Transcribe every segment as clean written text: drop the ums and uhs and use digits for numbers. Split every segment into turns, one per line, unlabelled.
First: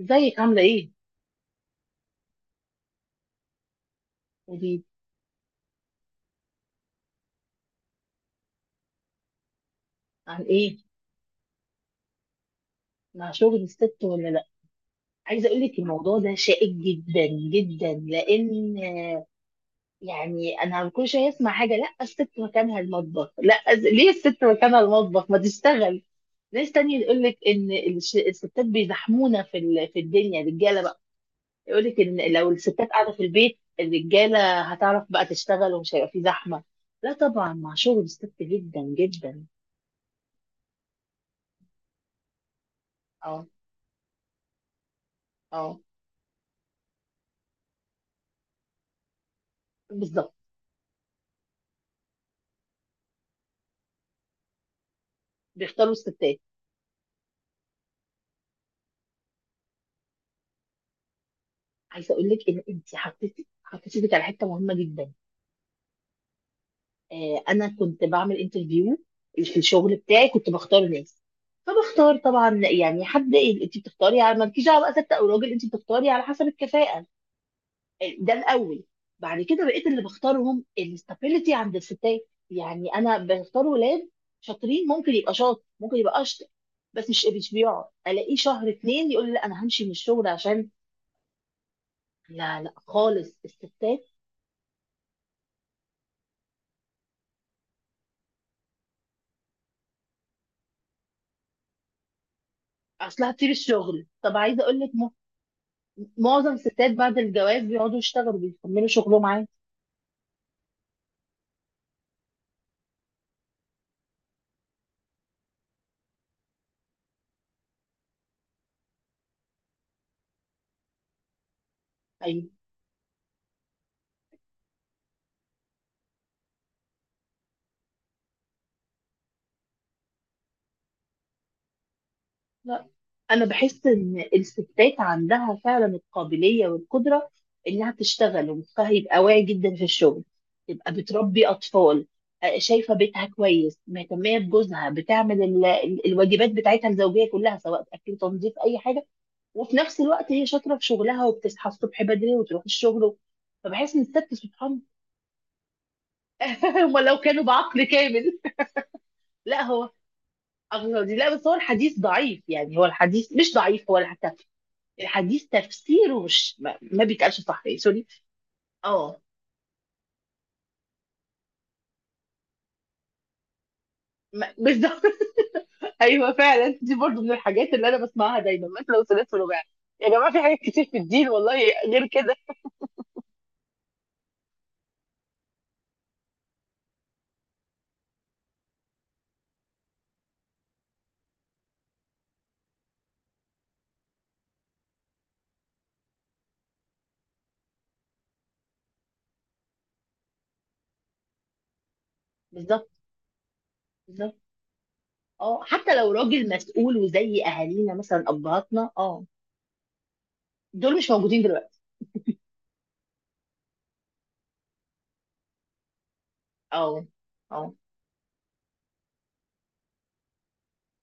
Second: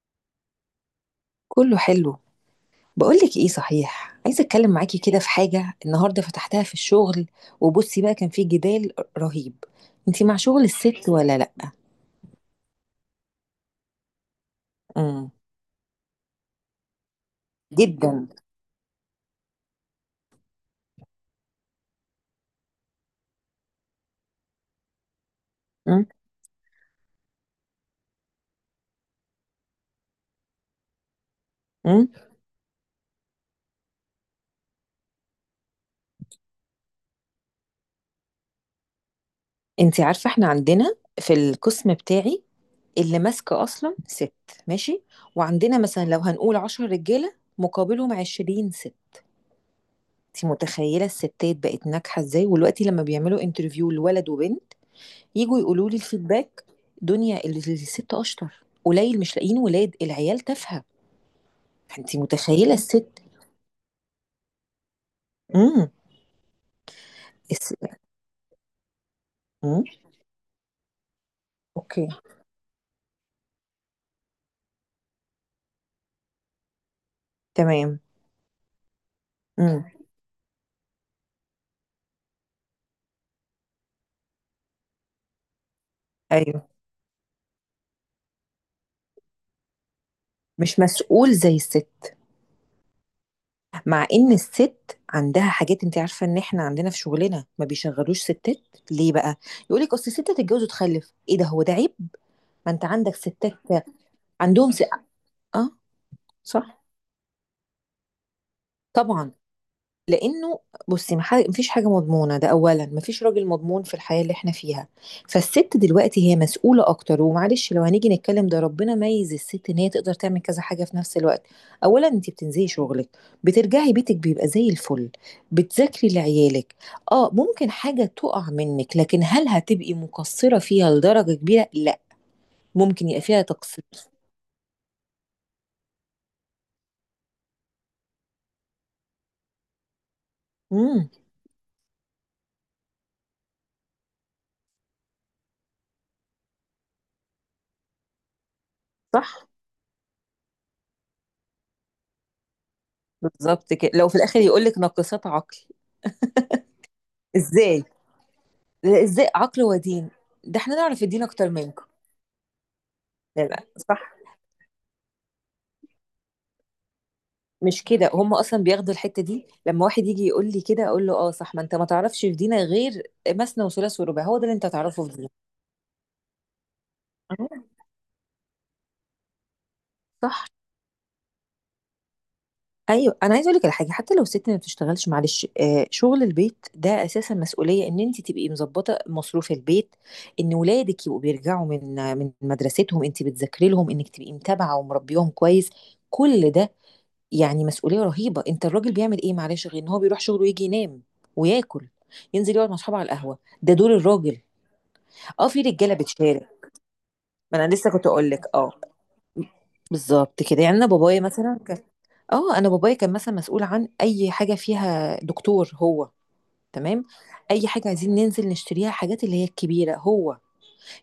ازيك؟ عامله ايه؟
كله حلو. بقولك ايه، صحيح عايزه اتكلم
ودي
معاكي كده في حاجه النهارده فتحتها في الشغل. وبصي بقى، كان في جدال رهيب. انتي مع
عن
شغل
ايه؟
الست ولا لا؟
مع شغل الست ولا لا؟
امم
عايزه اقول لك الموضوع ده شائك جدا جدا
جدا.
لان انا كل شويه اسمع حاجه. لا الست مكانها المطبخ، لا ليه الست مكانها المطبخ؟ ما تشتغل.
امم
ناس تانية يقول لك ان الستات بيزحمونا في الدنيا الرجاله بقى. يقول لك
امم
ان لو الستات قاعده في البيت الرجاله هتعرف بقى تشتغل ومش هيبقى في زحمه. لا طبعا مع شغل الست جدا جدا.
انتي عارفه احنا عندنا في القسم بتاعي اللي
اه
ماسكه اصلا ست. ماشي. وعندنا
اه
مثلا لو هنقول 10 رجاله مقابلهم 20 ست.
بالظبط.
انتي متخيله الستات بقت ناجحه ازاي؟ ودلوقتي لما بيعملوا انترفيو لولد وبنت، يجوا يقولوا
بيختاروا
لي
الستات.
الفيدباك، دنيا الست اشطر قليل، مش لاقيين، ولاد العيال تافهه.
عايزه
فانت
اقول لك ان
متخيله
انت
الست.
حطيتي ايدك على حته مهمه جدا.
امم
آه، انا
الس...
كنت بعمل انترفيو في
امم
الشغل بتاعي، كنت بختار ناس.
اوكي.
فبختار طبعا يعني حد. انت بتختاري على مالكيش دعوه بقى ست او راجل، انت بتختاري على حسب الكفاءه.
تمام.
آه، ده الاول. بعد كده بقيت
امم
اللي بختارهم الاستابيليتي عند الستات، يعني انا بختار ولاد شاطرين، ممكن يبقى شاطر ممكن يبقى اشطر،
ايوه.
بس مش بيقعد الاقيه شهر اتنين يقول لي لا انا همشي من الشغل عشان.
مش مسؤول زي الست.
لا لا خالص الستات.
مع ان الست عندها حاجات. انت عارفه ان احنا عندنا في شغلنا ما بيشغلوش ستات، ليه بقى؟ يقول لك اصل الست تتجوز وتخلف، ايه ده، هو ده عيب؟ ما انت عندك
اصل هتسيب
ستات.
الشغل. طب عايزه
عندهم
اقول لك
اه.
معظم
صح،
الستات بعد الجواز بيقعدوا يشتغلوا بيكملوا شغلهم
طبعا.
عادي.
لانه، بصي، مفيش حاجه مضمونه، ده اولا مفيش راجل مضمون في الحياه اللي احنا فيها. فالست دلوقتي هي مسؤوله اكتر. ومعلش لو هنيجي نتكلم، ده ربنا ميز الست ان هي تقدر تعمل كذا حاجه في نفس الوقت. اولا انت
ايوه.
بتنزلي شغلك، بترجعي بيتك بيبقى زي الفل، بتذاكري لعيالك. اه، ممكن حاجه تقع منك، لكن هل هتبقي مقصره فيها لدرجه كبيره؟ لا.
لا،
ممكن يبقى فيها
انا
تقصير.
بحس ان الستات عندها فعلا القابليه والقدره انها تشتغل ومخها يبقى واعي جدا في الشغل، تبقى
امم
بتربي اطفال. آه، شايفه بيتها كويس، مهتميه بجوزها، بتعمل الواجبات بتاعتها الزوجيه كلها سواء اكل تنظيف اي حاجه.
صح.
وفي نفس الوقت هي شاطره في شغلها وبتصحى الصبح بدري وتروح الشغل.
بالظبط كده.
فبحس ان
لو في
الست
الاخر يقول لك
سبحان
ناقصات عقل،
هم لو كانوا بعقل
ازاي؟
كامل.
لا، ازاي
لا
عقل
هو
ودين؟ ده احنا نعرف
أغنى،
الدين
لا بس
اكتر
هو
منكم.
الحديث ضعيف، يعني هو الحديث
لا
مش
لا،
ضعيف هو
صح.
حتى الحديث تفسيره مش ما بيتقالش صح، يعني
مش
سوري.
كده، هم اصلا بياخدوا
اه
الحته دي. لما واحد يجي يقول لي كده، اقول له اه صح، ما انت ما تعرفش في دينك غير مثنى وثلاث ورباع، هو ده اللي انت
بالظبط
تعرفه في دينك؟
ايوه فعلا، دي برضو من الحاجات
آه،
اللي انا بسمعها دايما، مثلا وثلاث ورباع. يا جماعه في
صح.
حاجات كتير في الدين والله غير كده.
ايوه، انا عايزه اقول لك على حاجه. حتى لو الست ما بتشتغلش، معلش، آه، شغل البيت ده اساسا مسؤوليه. ان انت تبقي مظبطه مصروف البيت، ان ولادك يبقوا بيرجعوا من مدرستهم، انت بتذاكري لهم، انك تبقي متابعه ومربيهم كويس، كل ده، يعني مسؤولية رهيبة. انت الراجل بيعمل ايه؟ معلش، غير ان هو بيروح شغله ويجي ينام وياكل، ينزل يقعد مع
بالظبط
اصحابه على القهوة. ده دور
بالظبط.
الراجل. اه، في
اه حتى
رجالة
لو راجل
بتشارك.
مسؤول وزي
ما انا لسه
اهالينا
كنت
مثلا،
اقول لك، اه،
ابهاتنا. اه
بالظبط كده. يعني انا
دول مش
بابايا
موجودين
مثلا كان،
دلوقتي.
اه، انا بابايا كان مثلا مسؤول عن اي حاجة فيها دكتور هو. تمام.
اه
اي
اه
حاجة عايزين ننزل نشتريها، حاجات اللي هي الكبيرة، هو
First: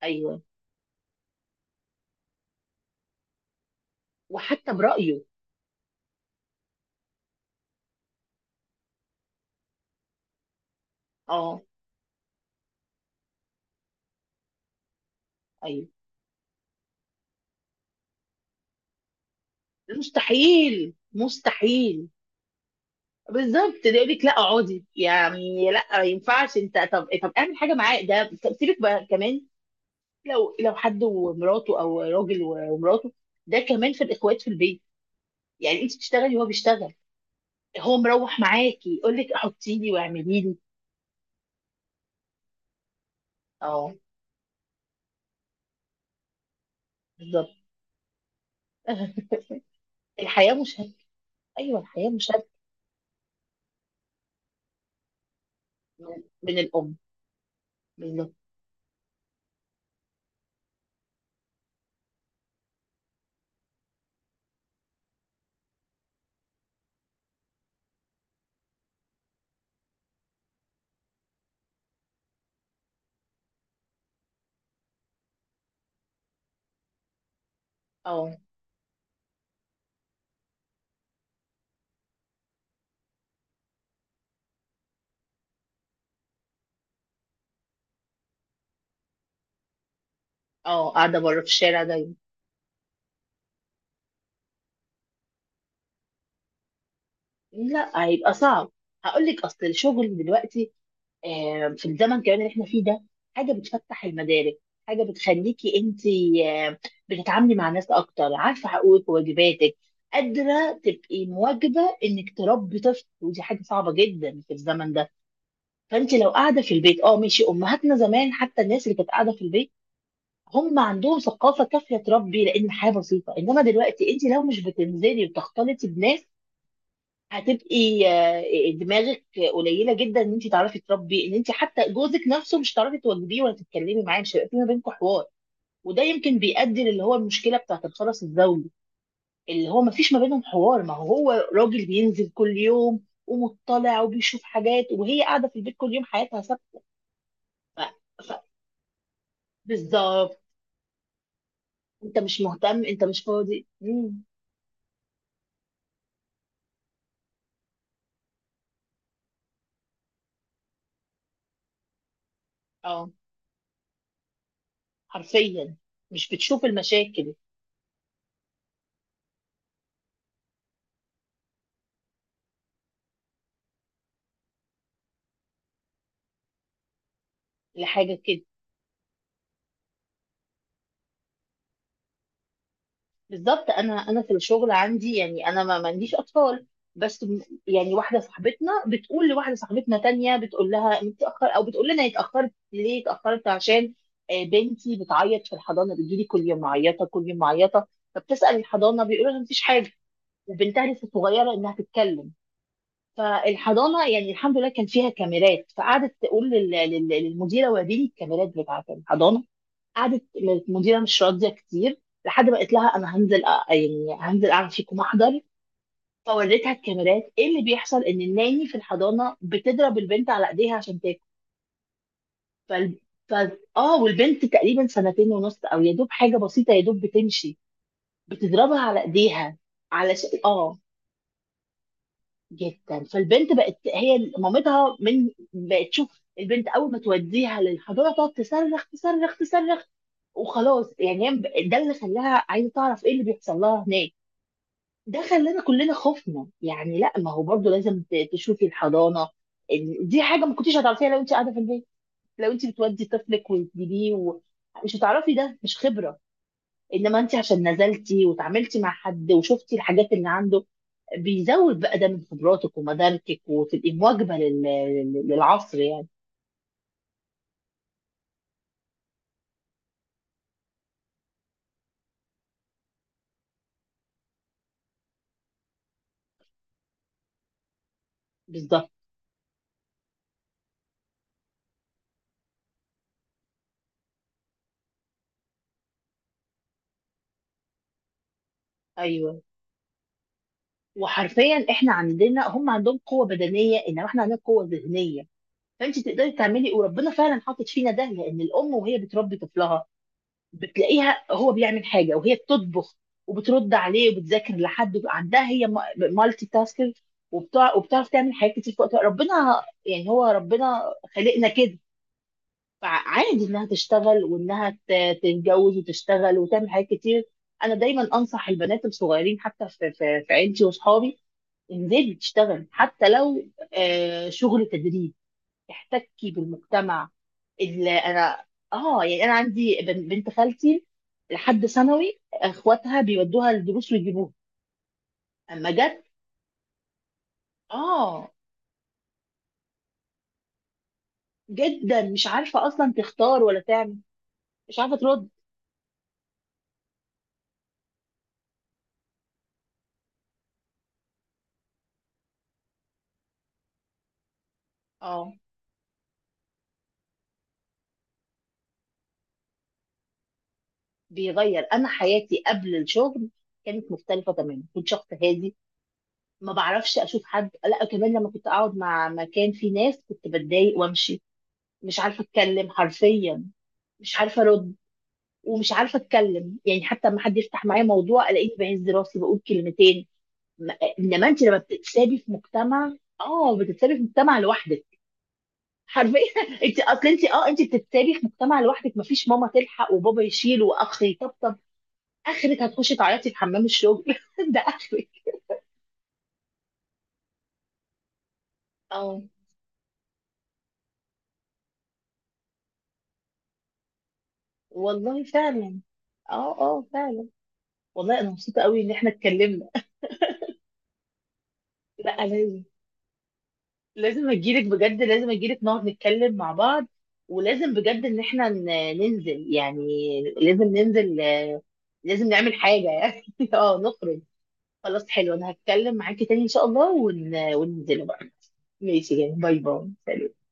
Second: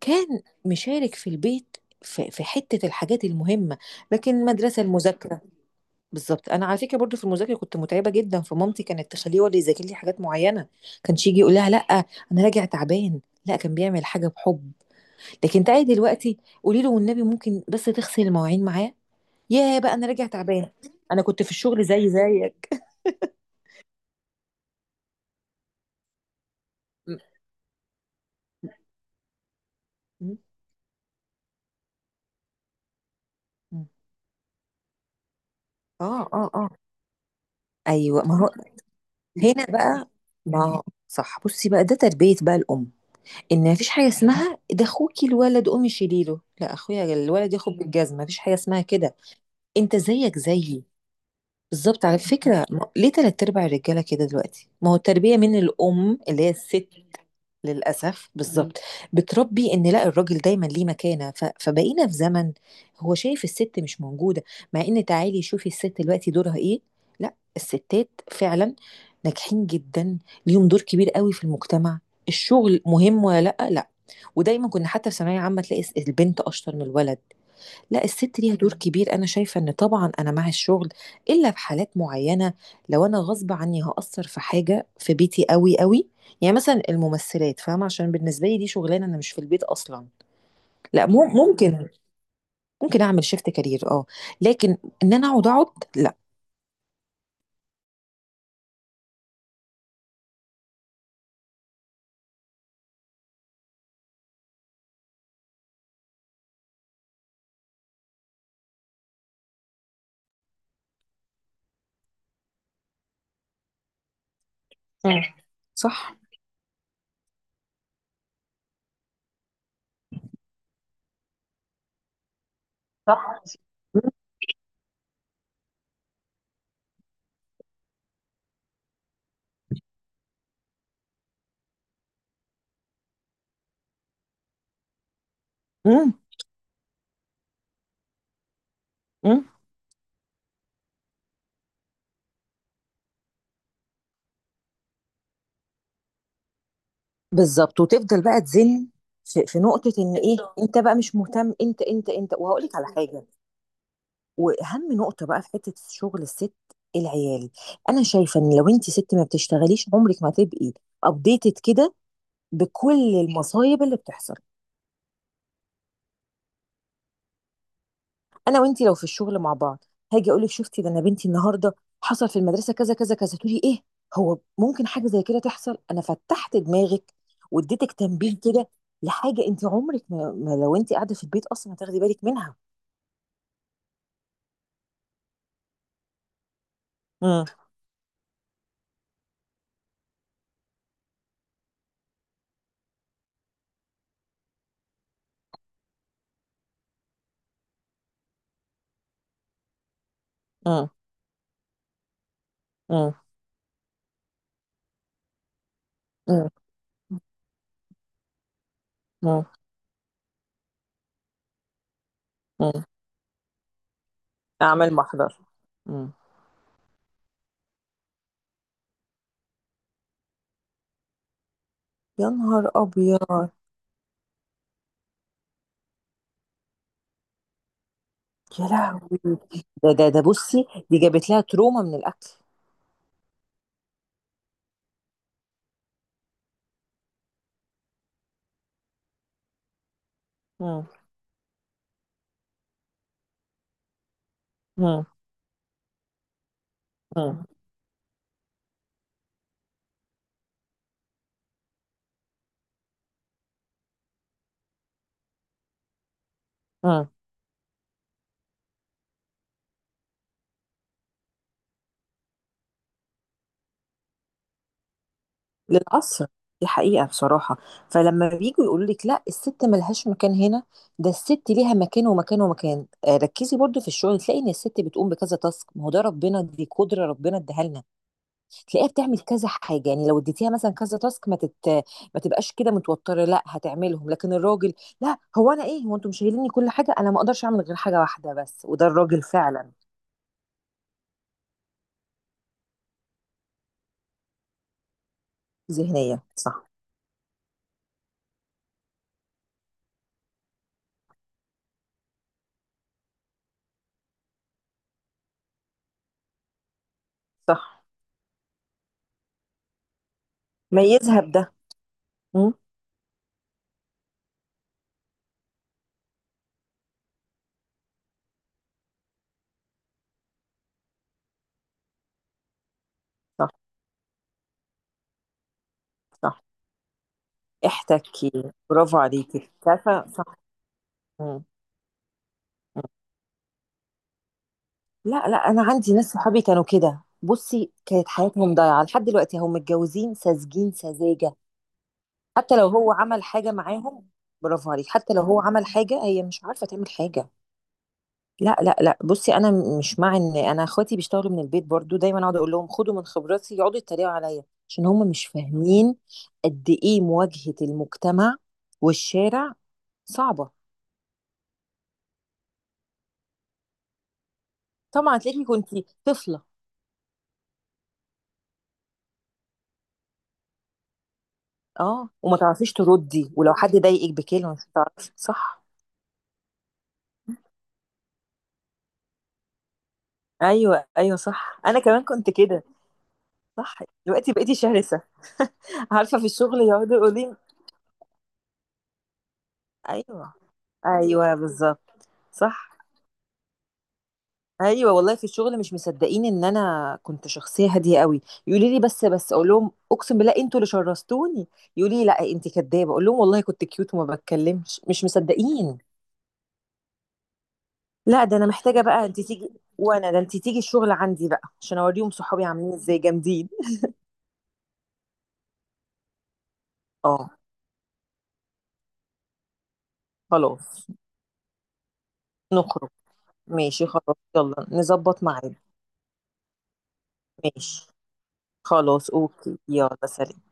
كان
ايوه.
مشارك في البيت، في حتة الحاجات المهمة. لكن
وحتى
المدرسة،
برايه.
المذاكرة، بالظبط. انا على فكره برضو في المذاكره كنت متعبه جدا، فمامتي كانت تخليه هو اللي يذاكر لي حاجات معينه. كانش يجي يقول
اه
لها لا انا راجع تعبان. لا، كان بيعمل حاجه بحب. لكن
ايوه.
تعالي دلوقتي قولي له والنبي ممكن بس تغسل المواعين معاه، يا بقى انا راجع تعبان.
مستحيل
انا كنت في الشغل
مستحيل.
زي زيك.
بالظبط، ده يقول لك لا اقعدي، يعني لا ما ينفعش انت. طب
م-
طب اعمل حاجه معاه، ده طب سيبك بقى كمان.
م-
لو لو حد ومراته او راجل ومراته، ده
م.
كمان في الاخوات في البيت، يعني انت
اه
بتشتغلي
اه
وهو
اه.
بيشتغل، هو
ايوه. ما
مروح
هو
معاكي يقول لك
هنا
حطي لي
بقى.
واعملي لي.
ما هو- صح. بصي بقى، ده تربيه بقى الام، ان مفيش
اه
حاجه اسمها ده اخوكي الولد قومي شيليله، لا اخويا
بالظبط.
الولد ياخد بالجزمه، مفيش حاجه اسمها كده. انت زيك
الحياه
زيي.
مشاهده. ايوه
بالظبط.
الحياه
على
مشاهده.
فكرة، ليه تلات ارباع الرجالة كده دلوقتي؟ ما هو التربية من
من
الام اللي هي
من
الست.
الام.
للأسف،
بالظبط.
بالظبط. بتربي ان لا، الراجل دايما ليه مكانة. فبقينا في زمن هو شايف الست مش موجودة. مع ان تعالي شوفي الست دلوقتي دورها ايه. لا، الستات فعلا ناجحين جدا. ليهم دور كبير قوي في المجتمع. الشغل مهم ولا لا؟ لا. ودايما كنا حتى في ثانوية عامة تلاقي البنت اشطر من الولد. لا،
اه
الست ليها دور كبير. انا شايفه ان طبعا انا مع الشغل الا في حالات معينه. لو انا غصب عني هاثر في حاجه في بيتي قوي قوي، يعني مثلا الممثلات، فاهمه؟ عشان بالنسبه لي دي شغلانه انا مش في البيت اصلا.
اه
لا،
قاعده بره في الشارع
ممكن.
دايما.
ممكن اعمل شيفت كارير، اه، لكن ان انا اقعد اقعد لا.
لا هيبقى صعب. هقول لك اصل الشغل دلوقتي، آه، في الزمن كمان اللي احنا فيه ده، حاجه بتفتح المدارك، حاجه بتخليكي انت آه، بتتعاملي مع ناس اكتر، عارفه حقوقك وواجباتك، قادره تبقي مواجبه انك تربي طفل، ودي حاجه صعبه جدا في الزمن ده.
مم.
فانت
صح.
لو قاعده في البيت اه ماشي، امهاتنا زمان حتى الناس اللي كانت قاعده في البيت هم عندهم ثقافه كافيه تربي لان الحياه بسيطه.
صح.
انما دلوقتي انت لو مش بتنزلي وتختلطي بناس هتبقي آه، دماغك قليله جدا ان انت تعرفي تربي، ان انت حتى جوزك نفسه مش هتعرفي تواجهيه ولا تتكلمي معاه، مش هيبقى في ما بينكم حوار. وده
امم
يمكن بيؤدي للي هو المشكله بتاعت الخرس الزوجي
امم
اللي هو ما فيش ما بينهم حوار. ما هو هو راجل بينزل كل يوم ومطلع وبيشوف حاجات، وهي قاعده في البيت كل يوم حياتها ثابته.
بالظبط،
ف-
وتفضل بقى
ف-
تزن. في نقطه ان ايه،
بالظبط.
انت بقى مش مهتم. انت انت
انت
انت
مش
وهقول لك
مهتم،
على
انت مش
حاجه.
فاضي مم.
واهم نقطه بقى في حته شغل الست، العيال. انا شايفه ان لو انت ست ما بتشتغليش، عمرك ما هتبقي ابديتد كده
اه
بكل المصايب اللي بتحصل.
حرفيا، مش بتشوف المشاكل.
انا وانت لو في الشغل مع بعض، هاجي اقول لك شفتي ده انا بنتي النهارده حصل في المدرسه كذا كذا كذا، تقولي ايه؟ هو ممكن حاجه زي كده تحصل. انا فتحت دماغك واديتك
لحاجه
تنبيه
كده.
كده لحاجه انت عمرك ما لو انت قاعده في البيت اصلا هتاخدي بالك منها.
بالظبط، انا في الشغل عندي، يعني انا ما عنديش اطفال. بس م-
امم
يعني واحده صاحبتنا بتقول لواحده صاحبتنا تانية، بتقول لها انت اتاخر، او بتقول لنا اتاخرت ليه؟ اتاخرت عشان آه، بنتي بتعيط في الحضانه، بتجيلي كل يوم معيطه كل يوم معيطه. فبتسال الحضانه بيقولوا لها مفيش حاجه، وبنتها
امم
لسه صغيره انها تتكلم.
امم
فالحضانه يعني الحمد لله كان فيها كاميرات، فقعدت تقول للمديره وريني الكاميرات بتاعت الحضانه.
امم
قعدت المديره مش راضيه كتير، لحد ما قلت
امم
لها انا هنزل يعني هنزل اعمل
اعمل
فيكم
محضر.
محضر. فوريتها الكاميرات ايه اللي بيحصل، ان الناني في الحضانه بتضرب البنت على ايديها عشان تاكل.
يا نهار
فال... ف...
ابيض.
اه، والبنت تقريبا سنتين ونص، او يا دوب حاجه بسيطه، يا دوب بتمشي،
يا
بتضربها على
لهوي.
ايديها.
ده
علشان
بصي،
اه
دي جابت لها تروما من الاكل.
جدا، فالبنت بقت هي مامتها، من بقت تشوف البنت اول ما توديها للحضانه تقعد تصرخ تصرخ تصرخ.
مم.
وخلاص، يعني هي ده اللي خلاها عايزه تعرف ايه اللي بيحصل لها هناك.
مم.
ده خلانا كلنا خفنا، يعني لا، ما هو
مم.
برضو لازم تشوفي الحضانه. دي حاجه ما كنتيش هتعرفيها لو انت قاعده في البيت. لو انت بتودي طفلك وتجيبيه مش هتعرفي، ده مش خبره.
مم.
انما انت عشان نزلتي وتعاملتي مع حد وشفتي الحاجات اللي عنده بيزود بقى ده من خبراتك ومداركك، وتبقي مواكبه للعصر يعني.
للأسف، دي حقيقة بصراحة. فلما بييجوا يقولوا لك لا الست ملهاش مكان هنا، ده الست ليها مكان ومكان ومكان. آه، ركزي برضو في الشغل تلاقي ان الست بتقوم بكذا تاسك. ما هو ده ربنا، دي قدرة ربنا اداها لنا. تلاقيها
بالظبط.
بتعمل كذا حاجه. يعني لو اديتيها مثلا كذا تاسك، ما تبقاش كده متوتره، لا هتعملهم. لكن الراجل، لا هو انا ايه، هو انتم شايليني كل حاجه، انا ما اقدرش اعمل غير حاجه واحده بس. وده الراجل
ايوه
فعلا.
وحرفيا، احنا عندنا هم عندهم قوه بدنيه انما احنا عندنا قوه ذهنيه. فانت
ذهنيا
تقدري
صح.
تعملي، وربنا فعلا حاطط فينا ده، لان الام وهي بتربي طفلها بتلاقيها هو بيعمل حاجه وهي بتطبخ وبترد عليه وبتذاكر لحد عندها هي مالتي تاسكر وبتاع،
صح.
وبتعرف تعمل حاجات كتير في وقت واحد. ربنا يعني هو ربنا
ميزها
خلقنا
بده.
كده.
مم،
فعادي انها تشتغل وانها تتجوز وتشتغل وتعمل حاجات كتير. انا دايما انصح البنات الصغيرين حتى في عيلتي واصحابي انزلي تشتغل، حتى
صح.
لو آه، شغل تدريب، تحتكي
صح.
بالمجتمع. اللي
احتكي.
انا
برافو
اه يعني انا
عليكي،
عندي
عارفه صح.
بنت خالتي
مم،
لحد ثانوي
مم.
اخواتها بيودوها الدروس ويجيبوها.
لا لا، انا
اما
عندي ناس
جت
صحابي كانوا كده. بصي، كانت
اه
حياتهم ضايعه لحد دلوقتي هم متجوزين ساذجين سذاجه.
جدا مش
حتى
عارفه
لو هو
اصلا
عمل
تختار
حاجة
ولا تعمل،
معاهم، برافو
مش
عليك.
عارفه
حتى لو
ترد.
هو عمل حاجة، هي مش عارفة تعمل حاجة. لا لا لا، بصي انا، مش مع ان انا اخواتي بيشتغلوا من البيت برضو، دايما اقعد اقول لهم خدوا من خبراتي، يقعدوا يتريقوا عليا عشان هم مش
اه
فاهمين قد ايه مواجهة المجتمع والشارع صعبة.
بيغير، انا حياتي قبل الشغل كانت مختلفه تماما، كنت شخص
طبعا، تلاقيكي
هادي
كنتي طفلة.
ما بعرفش اشوف حد. لا كمان لما كنت اقعد مع مكان فيه ناس كنت بتضايق وامشي. مش
اه،
عارفه
وما
اتكلم،
تعرفيش تردي،
حرفيا
ولو حد ضايقك
مش عارفه
بكلمة مش
ارد،
هتعرفي. صح.
ومش عارفه اتكلم، يعني حتى لما حد يفتح معايا موضوع الاقيني بهز راسي بقول كلمتين. م-
ايوه، ايوه
انما انت لما
صح، انا كمان
بتتسابي
كنت
في
كده.
مجتمع اه
صح.
بتتسابي في
دلوقتي
مجتمع
بقيتي
لوحدك،
شرسة. عارفة،
حرفيا.
في الشغل
انت
يقعدوا
اصل
يقولوا
انت
لي،
اه انت بتتسابي في مجتمع لوحدك، مفيش ماما تلحق وبابا
ايوه
يشيل واخ
ايوه
يطبطب.
بالظبط.
اخرك
صح.
هتخشي تعيطي في حمام الشغل. ده
ايوه،
اخرك.
والله في الشغل مش مصدقين ان انا كنت شخصيه هاديه قوي. يقولوا لي بس
اه
بس، اقول لهم اقسم بالله انتوا اللي شرستوني. يقولوا لي لا انت كدابه، اقول لهم والله كنت كيوت وما بتكلمش، مش
والله
مصدقين.
فعلا. اه اه فعلا. والله
لا،
انا
ده انا
مبسوطه قوي
محتاجه
ان
بقى
احنا
انت تيجي.
اتكلمنا.
وانا، ده انت تيجي الشغل عندي بقى عشان اوريهم
لا
صحابي
لازم،
عاملين ازاي جامدين.
لازم اجيلك بجد، لازم اجيلك نقعد نتكلم مع بعض.
اه،
ولازم بجد ان احنا ننزل يعني، لازم
خلاص،
ننزل، لازم نعمل
نخرج.
حاجة يعني. اه
ماشي، خلاص،
نخرج.
يلا
خلاص
نظبط
حلو، انا
ميعاد.
هتكلم معاكي تاني ان شاء الله
ماشي،
وننزل بقى.
خلاص،
ماشي، يعني
اوكي،
باي باي،
يلا سلام.
سلام.